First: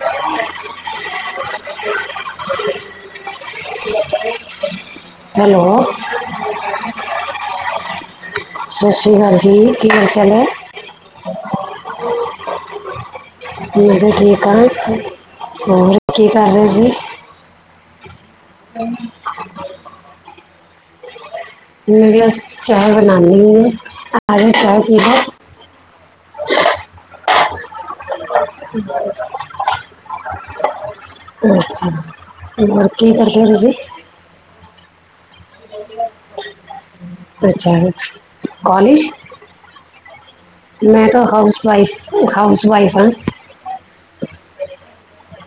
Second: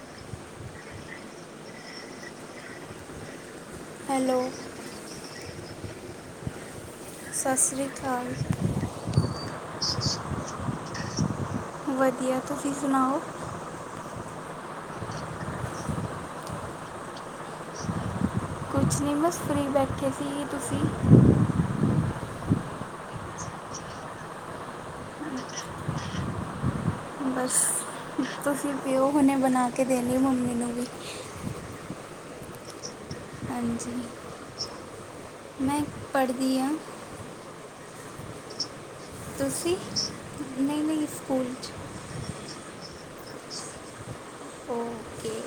ਹ hello [unintelligible] hello ਸਤਿ ਸ੍ਰੀ ਅਕਾਲ ਸਤਿ ਸ਼੍ਰੀ ਅਕਾਲ ਜੀ, ਕੀ ਹਾਲ ਚਾਲ ਹੈ? ਵਧੀਆ, ਤੁਸੀਂ ਸੁਣਾਓ? [unintelligible] ਹੋਰ ਕੀ ਕਰ ਰਹੀ ਸੀ? ਕੁੱਛ ਨਹੀਂ, ਬਸ ਫਰੀ ਬੈਠੇ ਸੀ ਤੁਸੀਂ? ਮੈਂ ਵੀ ਬਸ ਚਾਹ ਬਣਾਦੀ ਹਾਂ ਆਜੋ ਚਾਹ ਪੀ ਲਓ। ਬਸ ਤੁਸੀਂ ਪੀਓ ਹੁਣੇ ਬਣਾ ਕੇ ਦੇਣੀ ਮੰਮੀ ਨੂੰ ਵੀ ਅੱਛਾ, ਹੋਰ ਕੀ ਕਰਦੇ ਹੋ ਤੁਸੀ? ਹਾਂਜੀ ਮੈਂ ਪੜ੍ਹਦੀ ਹਾਂ। ਅੱਛਾ, ਕਾਲਜ ਤੁਸੀਂ ਨਹੀਂ ਮੈਂ ਨਹੀਂ ਤਾਂ ਸਕੂਲ ਹਾਊਸ 'ਚ ਵਾਈਫ ਹਾਊਸ ਵਾਈਫ ਹਾਂ। ਓਕੇ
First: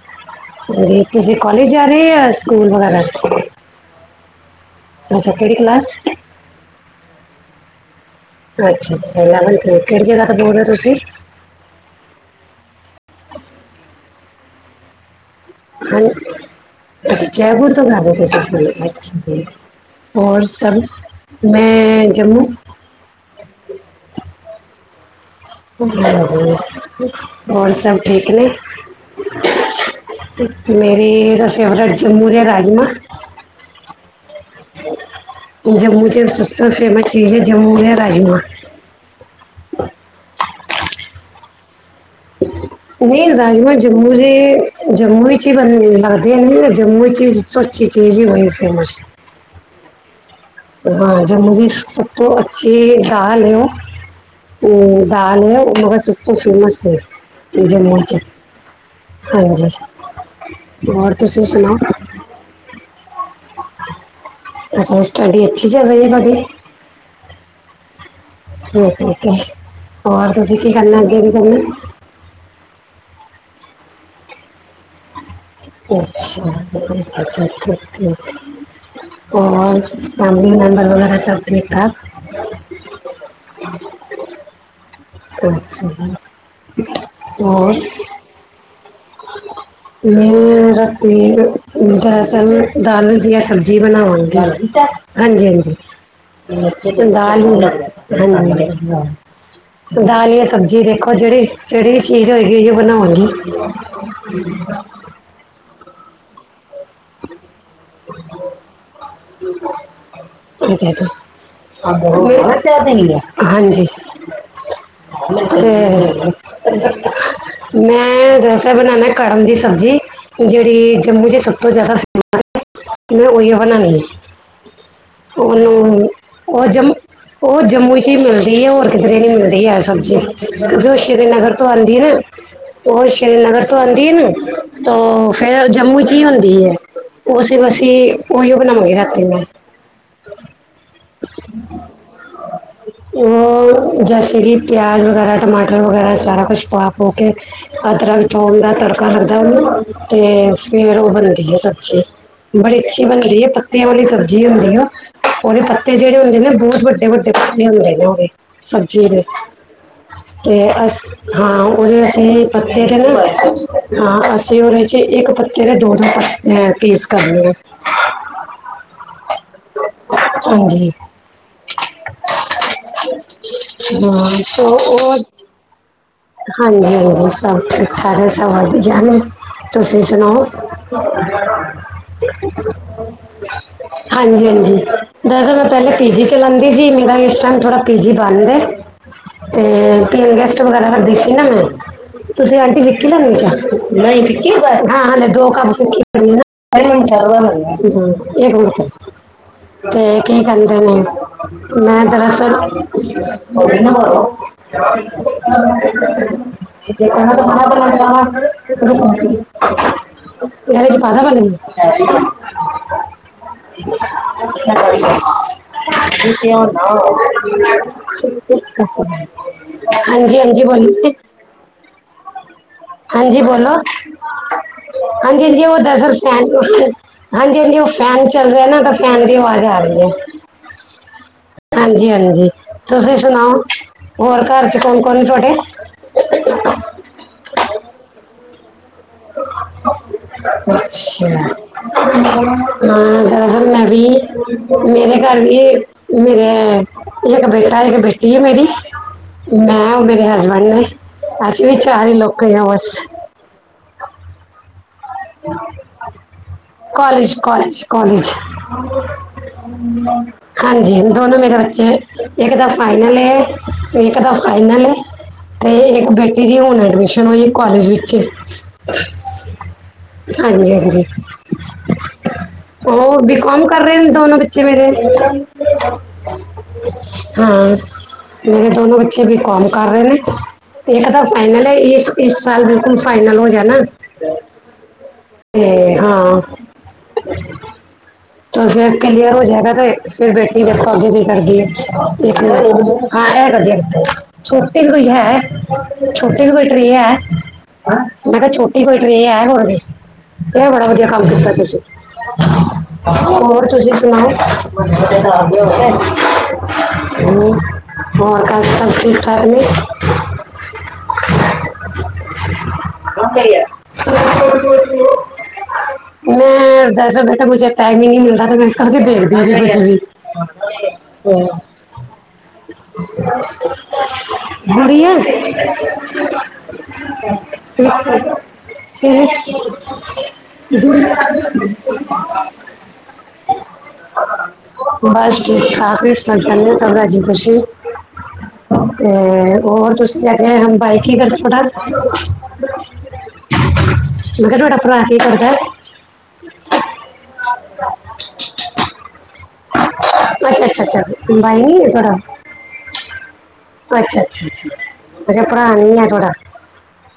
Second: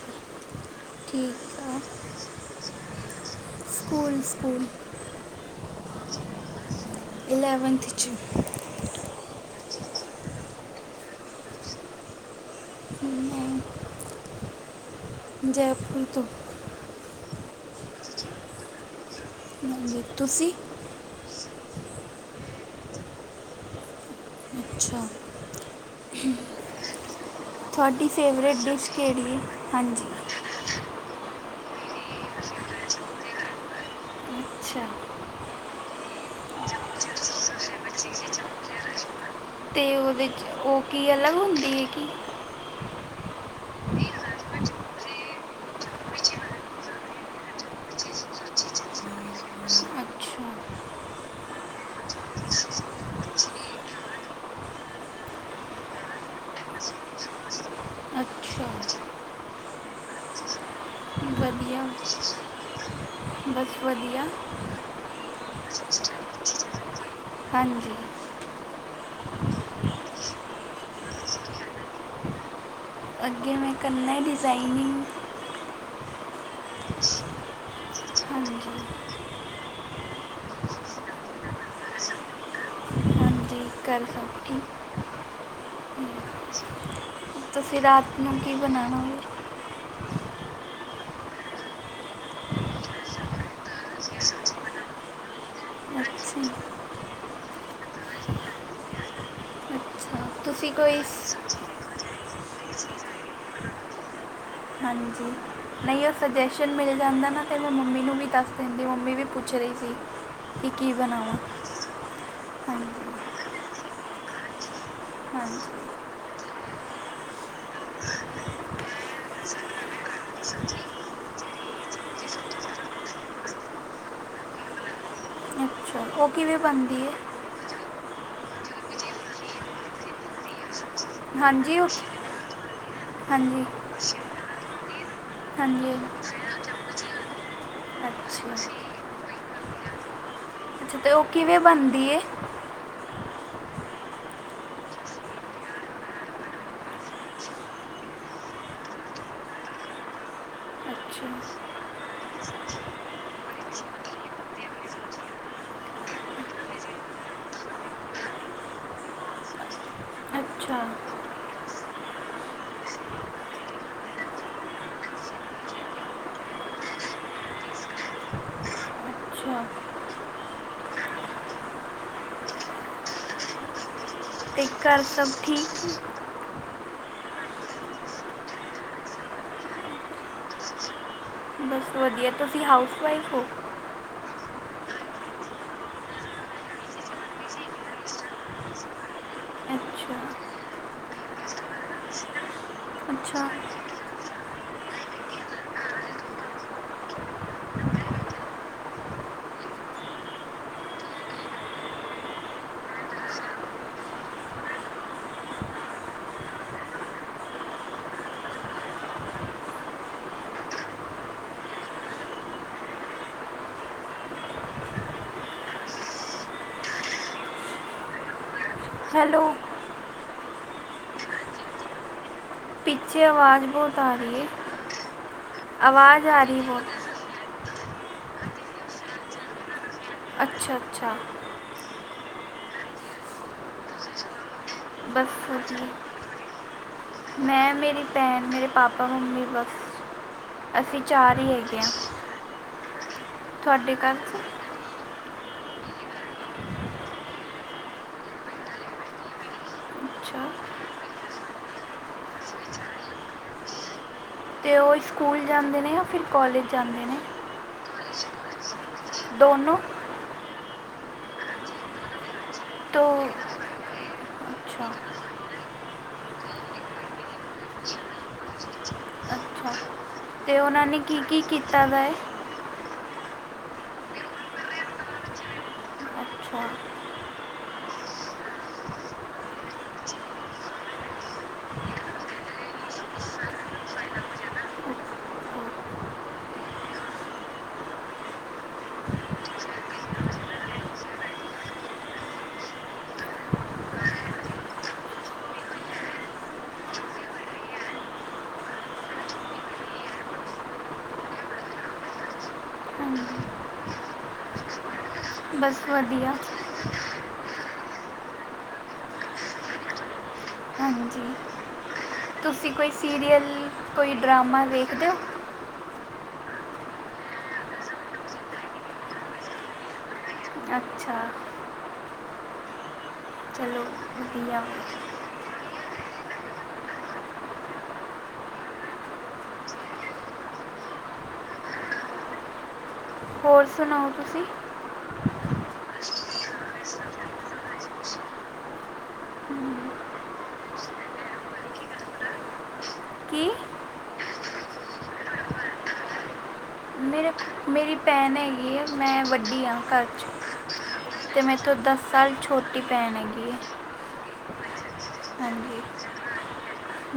ਹਾਂਜੀ, ਤੁਸੀਂ ਠੀਕ ਕਾਲਜ ਆ ਜਾ ਰਹੇ ਜਾਂ ਸਕੂਲ ਵਗੈਰਾ। School, school. ਅੱਛਾ, ਕਿਹੜੀ ਕਲਾਸ ਚ? ਇਲੇਵਨਥ ਚੱ ਅੱਛਾ, ਅੱਛਾ ਇਲੇਵਨਥ ਕਿਹੜੀ ਜਗਾ ਤੋਂ ਬੋਲ ਰਹੇ ਹੋ ਤੁਸੀਂ? ਮੈਂ ਜੈਪੁਰ ਤੋਂ ਹਾਂਜੀ, ਅੱਛਾ ਜੈਪੁਰ ਤੋਂ [unintelligible] ਹਾਂਜੀ ਹੋਰ ਤੁਸੀਂ ਸਬ ਮੈਂ ਜੰਮੂ। ਅੱਛਾ ਹਾਂਜੀ, ਹੋਰ ਸਭ ਤੁਹਾਡੀ ਠੀਕ ਨੇ ਫੇਵਰੇਟ ਡਿਸ਼ ਕਿਹੜੀ ਹੈ ਹਾਂਜੀ ਮੇਰੀ ਤਾਂ ਫੇਵਰੇਟ ਜੰਮੂ ਦੇ ਰਾਜਮਾਂਹ ਅੱਛਾ ਜੰਮੂ ਚੱ ਸਭ ਤੋਂ ਫੇਮਸ ਚੀਜ਼ ਹੈ ਜੰਮੂ ਦੇ ਰਾਜਮਾਂਹ ਤੇ ਉਹਦੇ 'ਚ, ਉਹ ਕੀ ਅਲੱਗ ਹੁੰਦੀ ਹੈ ਨਹੀਂ ਰਾਜਮਾਂਹ ਜੰਮੂ ਦੇ ਜੰਮੂ ਵਿੱਚ ਹੀ ਬਣ ਅੱਛਾ ਲਾਗਦੇ, ਜੰਮੂ ਵਿੱਚ ਹੀ ਸਭ ਤੋਂ ਅੱਛੀ ਚੀਜ਼ ਹੀ ਵਹੀ ਫੇਮਸ ਹਾਂ, ਜੰਮੂ ਦੀ ਸਭ ਤੋਂ ਅੱਛੀ ਦਾਲ ਹੈ ਉਹ ਦਾਲ ਹੈ, ਉਹ ਮਗਰ ਚੀਨੇ ਛੋਲੇ ਫੇਮਸ ਜੰਮੂ ਚੱ ਅੱਛਾ ਹਾਂਜੀ, ਹੋਰ ਤੁਸੀਂ ਸੁਣਾਓ ਵਧੀਆ ਬਸ ਵਧੀਆ ਅੱਛਾ, ਸਟੱਡੀ ਅੱਛੀ ਚੱਲ ਰਹੀ ਹੈ ਸਾਡੀ ਹਾਂਜੀ ਠੀਕ, ਹੋਰ ਤੁਸੀਂ ਕੀ ਕਰਨਾ ਅੱਗੇ ਕੀ ਕਰਨਾ ਅੱਗੇ ਮੈਂ ਕਰਨਾ ਡਿਜ਼ਾਇਨੀਂਗ ਅੱਛਾ ਚ ਚਾ ਤ ਤ ਹਾਂਜੀ [unintelligible] ਹੋਰ, ਫੈਮਲੀ ਮੈਂਬਰ ਵਗੈਰਾ ਸਭ ਠੀਕ ਠਾਕ ਕਰੱਲ [unintelligible] ਅੱਛਾ ਜੀ ਹ [unintelligible] ਤੁਸੀਂ ਰਾਤ ਨੂੰ ਕੀ ਬਣਾਉਣਾ ਏ ਮੈਂ ਰ ਦਰਅਸਲ ਅੱਛਾ ਦਲ ਜਿਹੀ ਸਬਜ਼ੀ ਬਣਾਵ [unintelligible] ਅੱਛਾ ਹਾਂਜੀ -ਹਾਂਜੀ, ਦਾਲ ਹੀ ਹਾਂਜੀ ਦਾਲ ਹੀ ਤੁਸੀਂ ਸਬਜ਼ੀ ਕੋਈ ਦੇਖੋ ਸ- ਜਿਹੜੀ, ਜਿਹੜੀ ਚੀਜ਼ ਹੋਏਗੀ ਉਹ ਬਣਾਉਗੀ ਹਾਂਜੀ ਉਹ ਸਜੈਸ਼ਨ ਮਿਲ ਜਾਂਦਾ ਨਾ ਫਿਰ ਮੈਂ ਮੰਮੀ ਨੂੰ ਵੀ ਦੱਸ ਦਿੰਦੀ, ਮੰਮੀ ਵੀ ਪੁੱਛ ਪੁੱਛ ਰਹੀਂ ਸੀ! ਕਿ ਕੀ ਬਣਾਵਾਂ? ਹਾਂਜੀ ਦਿਨ ਆ ਹਾਂਜੀ ਤੇ ਹਾਂਜੀ ਮੈਂ ਰਸਾ ਬਣਾਣਾ ਕੜਮ ਦੀ ਸਬਜ਼ੀ, ਜਿਹੜੀ ਜੰਮੂ 'ਚ ਸਭ ਤੋਂ ਜ਼ਿਆਦਾ ਫੇਮਸ ਮੈਂ ਉਹੀਓ ਬਣਾਣੀ ਆ, ਅੱਛਾ ਉਹਨੂੰ ਕਿਵੇਂ ਉਹ ਜਮ ਬਣਦੀ ਹੈ ਉਹ ਜੰਮੂ 'ਚ ਹੀ ਮਿਲਦੀ ਹੈ, ਹੋਰ ਕਿਧਰੇ ਨੀ ਮਿਲਦੀ ਹੈ ਸਬਜ਼ੀ ਸ਼੍ਰੀਨਗਰ ਤੋਂ ਹਾਂਜੀ ਉਹ ਆਉਂਦੀ ਨਾ, ਉਹ ਸ਼੍ਰੀਨਗਰ ਹਾਂਜੀ ਤੋਂ ਆਉਂਦੀ ਨਾ, ਤੋ ਫੇਰ ਹਾਂਜੀ ਜੰਮੂ 'ਚ ਹੀ ਹੁੰਦੀ ਹੈ, ਉਹ ਅਸੀਂ ਅੱਛਾ ਓਹੀਓ ਬਣਾਵਾਂਗੇ ਰਾਤੀ ਮੈਂ ਅੱਛਾ ਤੇ ਉਹ ਕਿਵੇਂ ਬਣਦੀ ਹੈ? ਉਹ, ਜੈਸੇ ਕਿ ਪਿਆਜ਼ ਵਗੈਰਾ, ਟਮਾਟਰ ਵਗੈਰਾ ਸਾਰਾ ਕੁਛ ਪਾ ਪੋ ਕੇ ਅਦਰਕ ਥੋਮ ਦਾ ਤੜਕਾ ਲਗਦਾ, ਤੇ ਫੇਰ ਉਹ ਅੱਛਾ ਬਣਦੀ ਹੈ ਸਬਜ਼ੀ ਬੜੀ ਅੱਛੀ ਬਣਦੀ ਹੈ, ਪੱਤਿਆਂ ਵਾਲੀ ਸਬਜ਼ੀ ਹੁੰਦੀ ਉਹ। ਉਹਦੇ ਪੱਤੇ ਜਿਹੜੇ ਹੁੰਦੇ ਨੇ, ਬਹੁਤ ਵੱਡੇ- ਵੱਡੇ ਪੱਤੇ ਹੁੰਦੇ ਨੇ, ਉਹਦੇ ਸਬਜ਼ੀ ਦੇ ਤੇ ਅੱਛਾ ਅਸ ਹਾਂ ਉਹਦੇ ਅਸੀਂ ਪੱਤੇ ਤੇ ਨਾ, ਹਾਂ ਅਸੀਂ ਉਹਦੇ 'ਚ ਇੱਕ ਪੱਤੇ ਦੇ ਦੋ -ਦੋ ਪ ਇਹ ਪੀਸ ਕਰਨੀ ਆ। ਅੱਛਾ ਹਾਂਜੀ। ਹਾਂ ਤੇ ਸੋ ਘਰ ਉਹ ਸਭ ਠੀਕ ਹਾਂਜੀ ਹਾਂਜੀ ਸਭ ਠੀਕ ਠਾਕ ਹੈ, ਸਭ ਵਧੀਆ ਨੇ। ਤੁਸੀਂ ਸੁਣਾਓ! ਬਸ ਵਧੀਆ ਤੁਸੀਂ ਹਾਊਸ ਵਾਈਫ ਹੋ ਹਾਂਜੀ, ਹਾਂਜੀ ਦਸਰਸਲ ਮੈਂ ਪਹਿਲੇ ਪੀਜੀ ਚਲਾਉਦੀ ਸੀ। ਮੇਰਾ ਇਸ ਟਾਈਮ ਥੋੜਾ ਪੀਜੀ ਬੰਦ ਐ। ਤੇ ਅੱਛਾ ਪੀਨ ਗੈਸਟ ਵਗੈਰਾ ਕਰਦੀ ਸੀ ਨਾ ਮੈਂ। ਤੁਸੀਂ ਆਂਟੀ ਵਿਕੀ ਲੈਦੇ ਅੱਛਾ ਹਾਂ ਹਲੇ ਦੋ ਕੰਮ ਵਿ ਲ ਅਰੇ ਓਨੂੰ ਅਥਾਰਵਾ ਲਗਾ ਏ ਏਕ ਮਿੰਟ ਤੇ ਕੀ ਕਹਿੰਦੇ ਨੇ? ਮੈਂ ਦਰਅਸਲ ਮਣਾ ਕ ਯਰੇ ਚ ਪਾਦਾ ਬ [inaudible] ਸ਼ ਨਾ [inaudible] ਹੈਲੋ ਹਾਂਜੀ ਹਾਂਜੀ ਬੋਲੋ ਪਿੱਛੇ ਹਾਂਜੀ ਆਵਾਜ਼ ਬੋਲੋ, ਬਹੁਤ ਆ ਰਹੀ ਹੈ ਹਾਂਜੀ -ਹਾਂਜੀ, ਉਹ ਦੱਰਅਸਲ ਆਵਾਜ਼ ਸੈ ਆ ਰਹੀ ਬਹੁਤ ਹਾਂਜੀ, ਹਾਂਜੀ ਉਹ ਫੈਨ ਚੱਲ ਰਿਹਾ ਨਾ। ਤਾਂ ਫੈਨ ਦੀ ਆਵਾਜ਼ ਆ ਰਹੀ ਹੈ। ਅੱਛਾ ਅੱਛਾ। ਹਾਂਜੀ ਹਾਂਜੀ ਤੁਸੀਂ ਸੁਣਾਓ ਹੋਰ ਘਰ ਚ ਕੌਣ ਕੌਣ ਬਸ ਤੁਹਾ ਮੈਂ, ਮੇਰੀ ਭੈਣ, ਮੇਰੇ ਪਾਪਾ ਮੰਮੀ ਬਸ ਅਸੀਂ ਚਾਰ ਹੀ ਹੈਗੇ ਹਾਂ। ਹਾ ਦਰਅਸਲ ਮੈਂ ਵੀ। 'ਚ ਮੇਰੇ ਘਰ ਵੀ, ਮੇਰੇ ਇੱਕ ਬੇਟਾ, ਇੱਕ ਬੇਟੀ ਆ ਮੇਰੀ। ਮੈਂ ਔਰ ਮੇਰੇ ਅੱਛਾ ਹਸਬੈਂਡ ਨੇ ਅਸੀਂ ਵੀ ਚਾਰੇ ਹੀ ਲੋਕ ਹੀ ਆ ਬੱਸ। ਅਤੇ ਉਹ ਸਕੂਲ ਜਾਂਦੇ ਨੇ ਜਾਂ ਫਿਰ ਕੋਲਜ ਜਾਂਦੇ ਨੇ! ਇਸ ਕੋਲਜ ਕਾਲਜ ਦੋਨੋਂ ਹਾਂਜੀ ਦੋਨੋ ਮੇਰੇ ਬੱਚੇ ਇੱਕ ਦਾ ਤੋਂ ਫਾਈਨਲ ਏ, ਇੱਕ ਦਾ ਫਾਈਨਲ ਅੱਛਾ ਅਤੇ ਇੱਕ ਬੇਟੀ ਦੀ ਹੁਣ ਐਡਮਿਸ਼ਨ ਹੋਈ ਕਾਲਜ ਵਿੱਚ। ਅੱਛਾ ਤੇ ਹਾਂਜੀ, ਉਹਨਾਂ ਨੇ ਹਾਂਜੀ। ਕੀ ਕੀ ਕੀਤਾ ਦਾ ਹੈ ਉਹ ਬੀ ਕੌਮ ਕਰ ਰਹੇ ਦੋਨੋ ਬੱਚੇ ਮੇਰੇ। ਅੱਛਾ ਹਾਂ ਮੇਰੇ ਦੋਨੋ ਬੱਚੇ ਬੀ ਕੌਮ ਕਰ ਰਹੇ ਨੇ ਇਹ ਤਾਂ ਤਾਂ ਫਾਈਨਲ ਹੈ, ਇਸ ਇਸ ਸਾਲ ਬਿਲਕੁਲ ਫਾਈਨਲ ਹੋ ਜਾਣਾ। ਹਾਂ [inaudible] ਫਿਰ ਕਲੀਅਰ ਹੋ ਜਾਏਗਾ ਤੇ ਫਿਰ ਬੇਟੀ ਦੇਖੋ ਅੱਗੇ ਨਹੀਂ ਕਰਦੀਏ। ਹਾਂ ਇਹ ਵਧੀਆ ਕੀਤਾ ਜੇ ਛੋਟੀ ਵੀ ਕੋਈ ਹੈ ਛੋਟੀਵੀ ਬੈਟਰੀ ਹੈ। ਮੈਂ ਕਿਹਾ ਛੋਟੀ ਕੋਈ ਟਰੇ ਹੈ ਹੋਰ ਦੀ। ਇਹ ਬੜਾ ਵਧੀਆ ਕੰਮ ਕੀਤਾ ਤੁਸੀਂ। ਹਾਂਜੀ ਹੋਰ ਤੁਸੀਂ ਸੁਣਾਓ। ਬਸ ਵਧੀਆ ਹੋਰ ਕੰਮ ਸਭ ਠੀਕ ਠਾਕ ਨੇ। ਹਾਂਜੀ ਤੁਸੀਂ ਕੋਈ ਸੀਰੀਅਲ ਕੋਈ ਡਰਾਮਾ ਵੇਖਦੇ ਹੋ। ਮੈਂ ਦਰਅਸਲ ਬੇਟਾ ਮੁਜੇ ਟਾਈਮ ਹੀ ਨਹੀਂ ਮਿਲਦਾ ਮੈਂ ਇਸ ਕਰਕੇ ਦੇਖਦੀ ਕੁਛ ਵੀ ਅੱਛਾ ਹੂੰ। ਚਲੋ ਵਧੀਆ ਬੁੜੀਆਂ ਜੀ। [inaudible] ਹੋਰ ਸੁਣਾਓ ਤੁਸੀਂ! ਬਸ ਠੀਕ ਠਾਕ ਵੀ ਸਭ ਚਾਹੇ ਹ ਸਭ ਰਾਜ਼ੀ ਖੁਸ਼ੀ। ਤੇ ਹੋਰ ਤੁਸੀਂ ਕ ਕੇ ਹ ਬਾਈਕ ਕਰਦੇ ਹਾਂਡਾ। ਕੀ ਮੈਂ ਕਿਹਾ ਤੁਹਾਡਾ ਭਰਾ ਕੀ ਕਰਦਾ। ਮੇਰੇ ਮੇਰੀ ਭੈਣ ਹੈਗੀ ਹੈ ਮੈਂ ਵੱਡੀ ਹਾਂ ਘਰ 'ਚ। ਅਤੇ ਮੇਰੇ ਤੋਂ ਦਸ ਸਾਲ ਛੋਟੀ ਭੈਣ ਹੈਗੀ ਹੈ। ਅੱਛਾ- ਅੱਛਾ, ਅੱਛਾ ਭਰਾ ਹਾਂਜੀ ਨੀ ਆ ਥਹਾਡਾ।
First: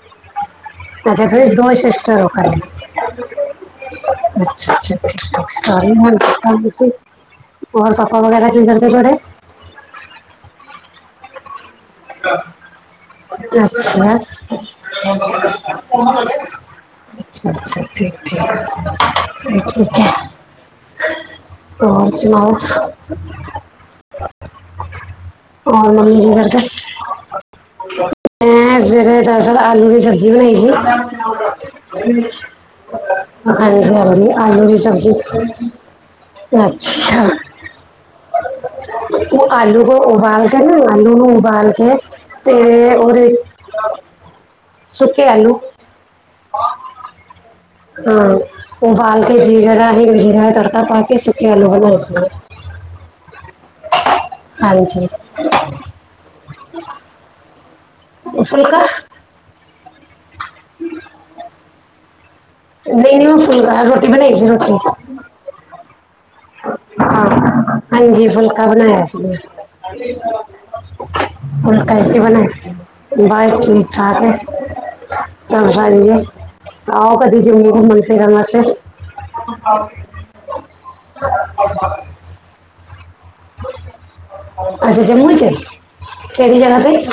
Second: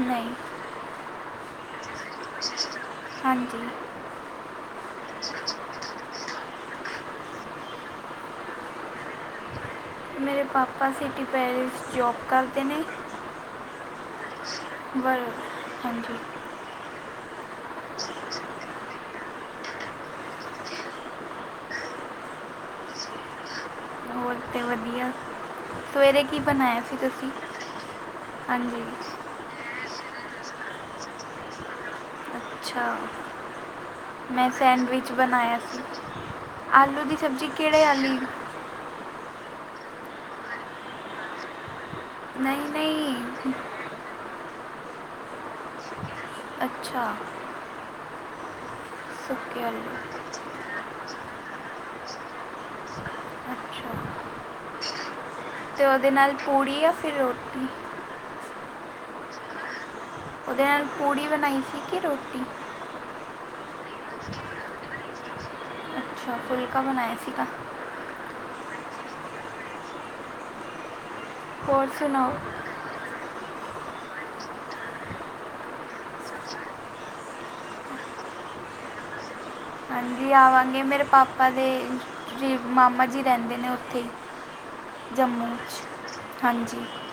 ਨਹੀਂ ਅੱਛਾ ਤੁਸੀ ਦੋ ਸਿਸਟਰ ਰੋ ਘਕ ਚ। ਹਾਂਜੀ ਅੱਛਾ- ਅੱਛਾ ਠੀਕ ਸਾਰੀ ਓਮਰ ਤਾਂਹੀ ਸੀ। ਹੋਰ ਪਾਪਾ ਵਗੈਰਾ ਕੀ ਕਰਦੇ ਤੁਹਾਡੇ। ਮੇਰੇ ਪਾਪਾ ਸਿਟੀ ਪੈਲੇਸ ਚ ਜੋਬ ਕਰਦੇ ਨੇ। ਅੱਛਾ। ਵਰ ਅੱਛਾ- ਹਾਂਜੀ ਅੱਛਾ ਠੀਕ- ਠੀਕ ਠੀ ਹੋਰ ਸੁਣਾਓ? ਹੋਰ ਤਾਂ ਵਧੀਆ। ਹੋਰ ਮੰਮੀ ਸਵੇਰੇ ਕੀ ਕਰਦੇ ਨੇ? ਬਣਾਇਆ ਸੀ ਤੁਸੀਂ ਹਾਂਜੀ ਦਰਅਸਲ ਆਲੂ ਦੀ ਸਬਜ਼ੀ ਬਣਾਈ ਸੀ ਨਾ। ਅੱਛਾ ਹਾਂਜੀ- ਹਾਂਜੀ ਮੈਂ ਆਲੋ ਦੀ ਸੈਂਡਵਿਚ ਸਬਜ਼ੀ। ਬਣਾਇਆ ਸੀ ਆਲੂ ਦੀ ਅੱਛਾ ਸਬਜ਼ੀ ਕਿਹੜੇ ਆਲੀ। ਉਹ ਆਲੂ ਨੂੰ ਉਬਾਲ ਕੇ ਨਾ- ਆਲੂ ਨੂੰ ਉਬਾਲ ਕੇ। ਤੇ ਨਹੀਂ ਉਹਦੇ ਨਹੀਂ ਵੀਚ ਸੁੱਕੇ ਆਲੂ। ਅੱਛਾ। ਹਾਂ ਉਹਬਾਲ ਕੇ ਸੁੱਕੇ ਜੀਰਾ ਆਲੂ ਰਾਹੀਂ ਜੀਰਾ ਤੜਕਾ ਪਾ ਕੇ ਸੁਖੇ ਆਲੂ ਬਣਾਏ ਸੀ। ਹ ਹਾਂਜੀ। ਤੇ ਉਹਦੇ ਨਾਲ ਪੂੜੀ ਆ ਫੇਰ ਰੋਟੀ? ਉਸ ਫੂਲਕਾ। ਉਹਦੇ ਨਾਲ ਪੂੜੀ ਬਣਾਈ ਸੀ ਕਿ ਰੋਟੀ? ਨਹੀਂ- ਨਹੀਂ ਉਹ ਫੁੱਲਕਾ ਰ ਰੋਟੀ ਬਣਾਈ ਸੀ ਰੋਟੀ। ਅਜ ਫੁਲਕਾ ਬਣਾਇਆ ਹਾਂ ਸੀਗਾ। ਹਾਂਜੀ ਫੁਲਕਾ ਬਣਾਇਆ ਸੀ ਆ। ਹੋਰ ਕੱਲ ਕੀ ਬਣਾਇਆ ਸੀ, ਬੱਸ ਠੀਕ- ਠਾਕ ਹੈ। ਸਭ ਬਣ ਗਈ, ਆਓ ਕਦੀ ਜੰਮੂ ਘੁੰਮਣ ਫਿਰਨ ਵਾਸਤੇ। ਹਾਂਜੀ ਆਵਾਂਗੇ, ਮੇਰੇ ਪਾਪਾ ਦੇ ਵੀ ਮਾਮਾ ਜੀ ਰਹਿੰਦੇ ਨੇ ਉੱਥੇ। ਅੱਛਾ ਮੁੜ ਜੰਮੂ ਚ, ਕਿਹੜੀ ਹਾਂਜੀ ਜਗ ਤੇ।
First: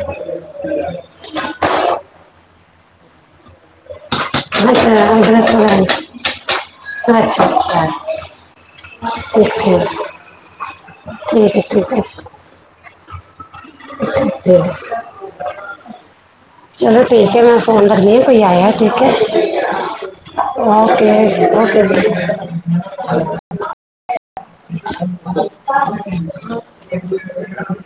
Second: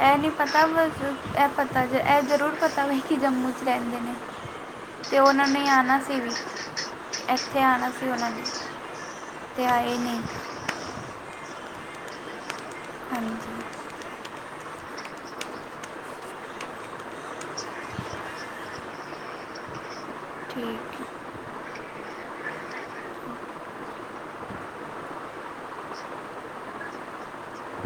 ਇਹ ਨਹੀਂ ਪਤਾ ਵਸ, ਇਹ ਪਤਾ ਇਹ ਜ਼ਰੂਰ ਪਤਾ ਵੈ ਕਿ ਜੰਮੂ 'ਚ ਰਹਿੰਦੇ ਨੇ। ਅੱਛਾ ਤੇ ਉਹਨਾਂ ਐਡਰੈਸ ਨੇ ਵਗੈਰਾ ਆਣਾ ਸੀ ਵੀ ਨਹੀਂ ਅੱਛਾ- ਇੱਥੇ ਅੱਛਾ। ਆਣਾ ਸੀ ਉਹਨਾਂ ਨੇ ਠੀਕ ਤੇ ਆਏ ਨਹੀਂ ਹੈ- ਠੀਕ ਹੈ। ਹਾਂਜੀ [unintelligible] ਚਲੋ ਠੀਕ ਹੈ ਮੈਂ ਫੋਨ ਰੱਖਣੀ ਆ ਕੋਈ ਆਇਆ ਠੀਕ ਹੈ। ਠੀਕ ਹੈ ਓਕੇ। [unintelligible] [unintelligible]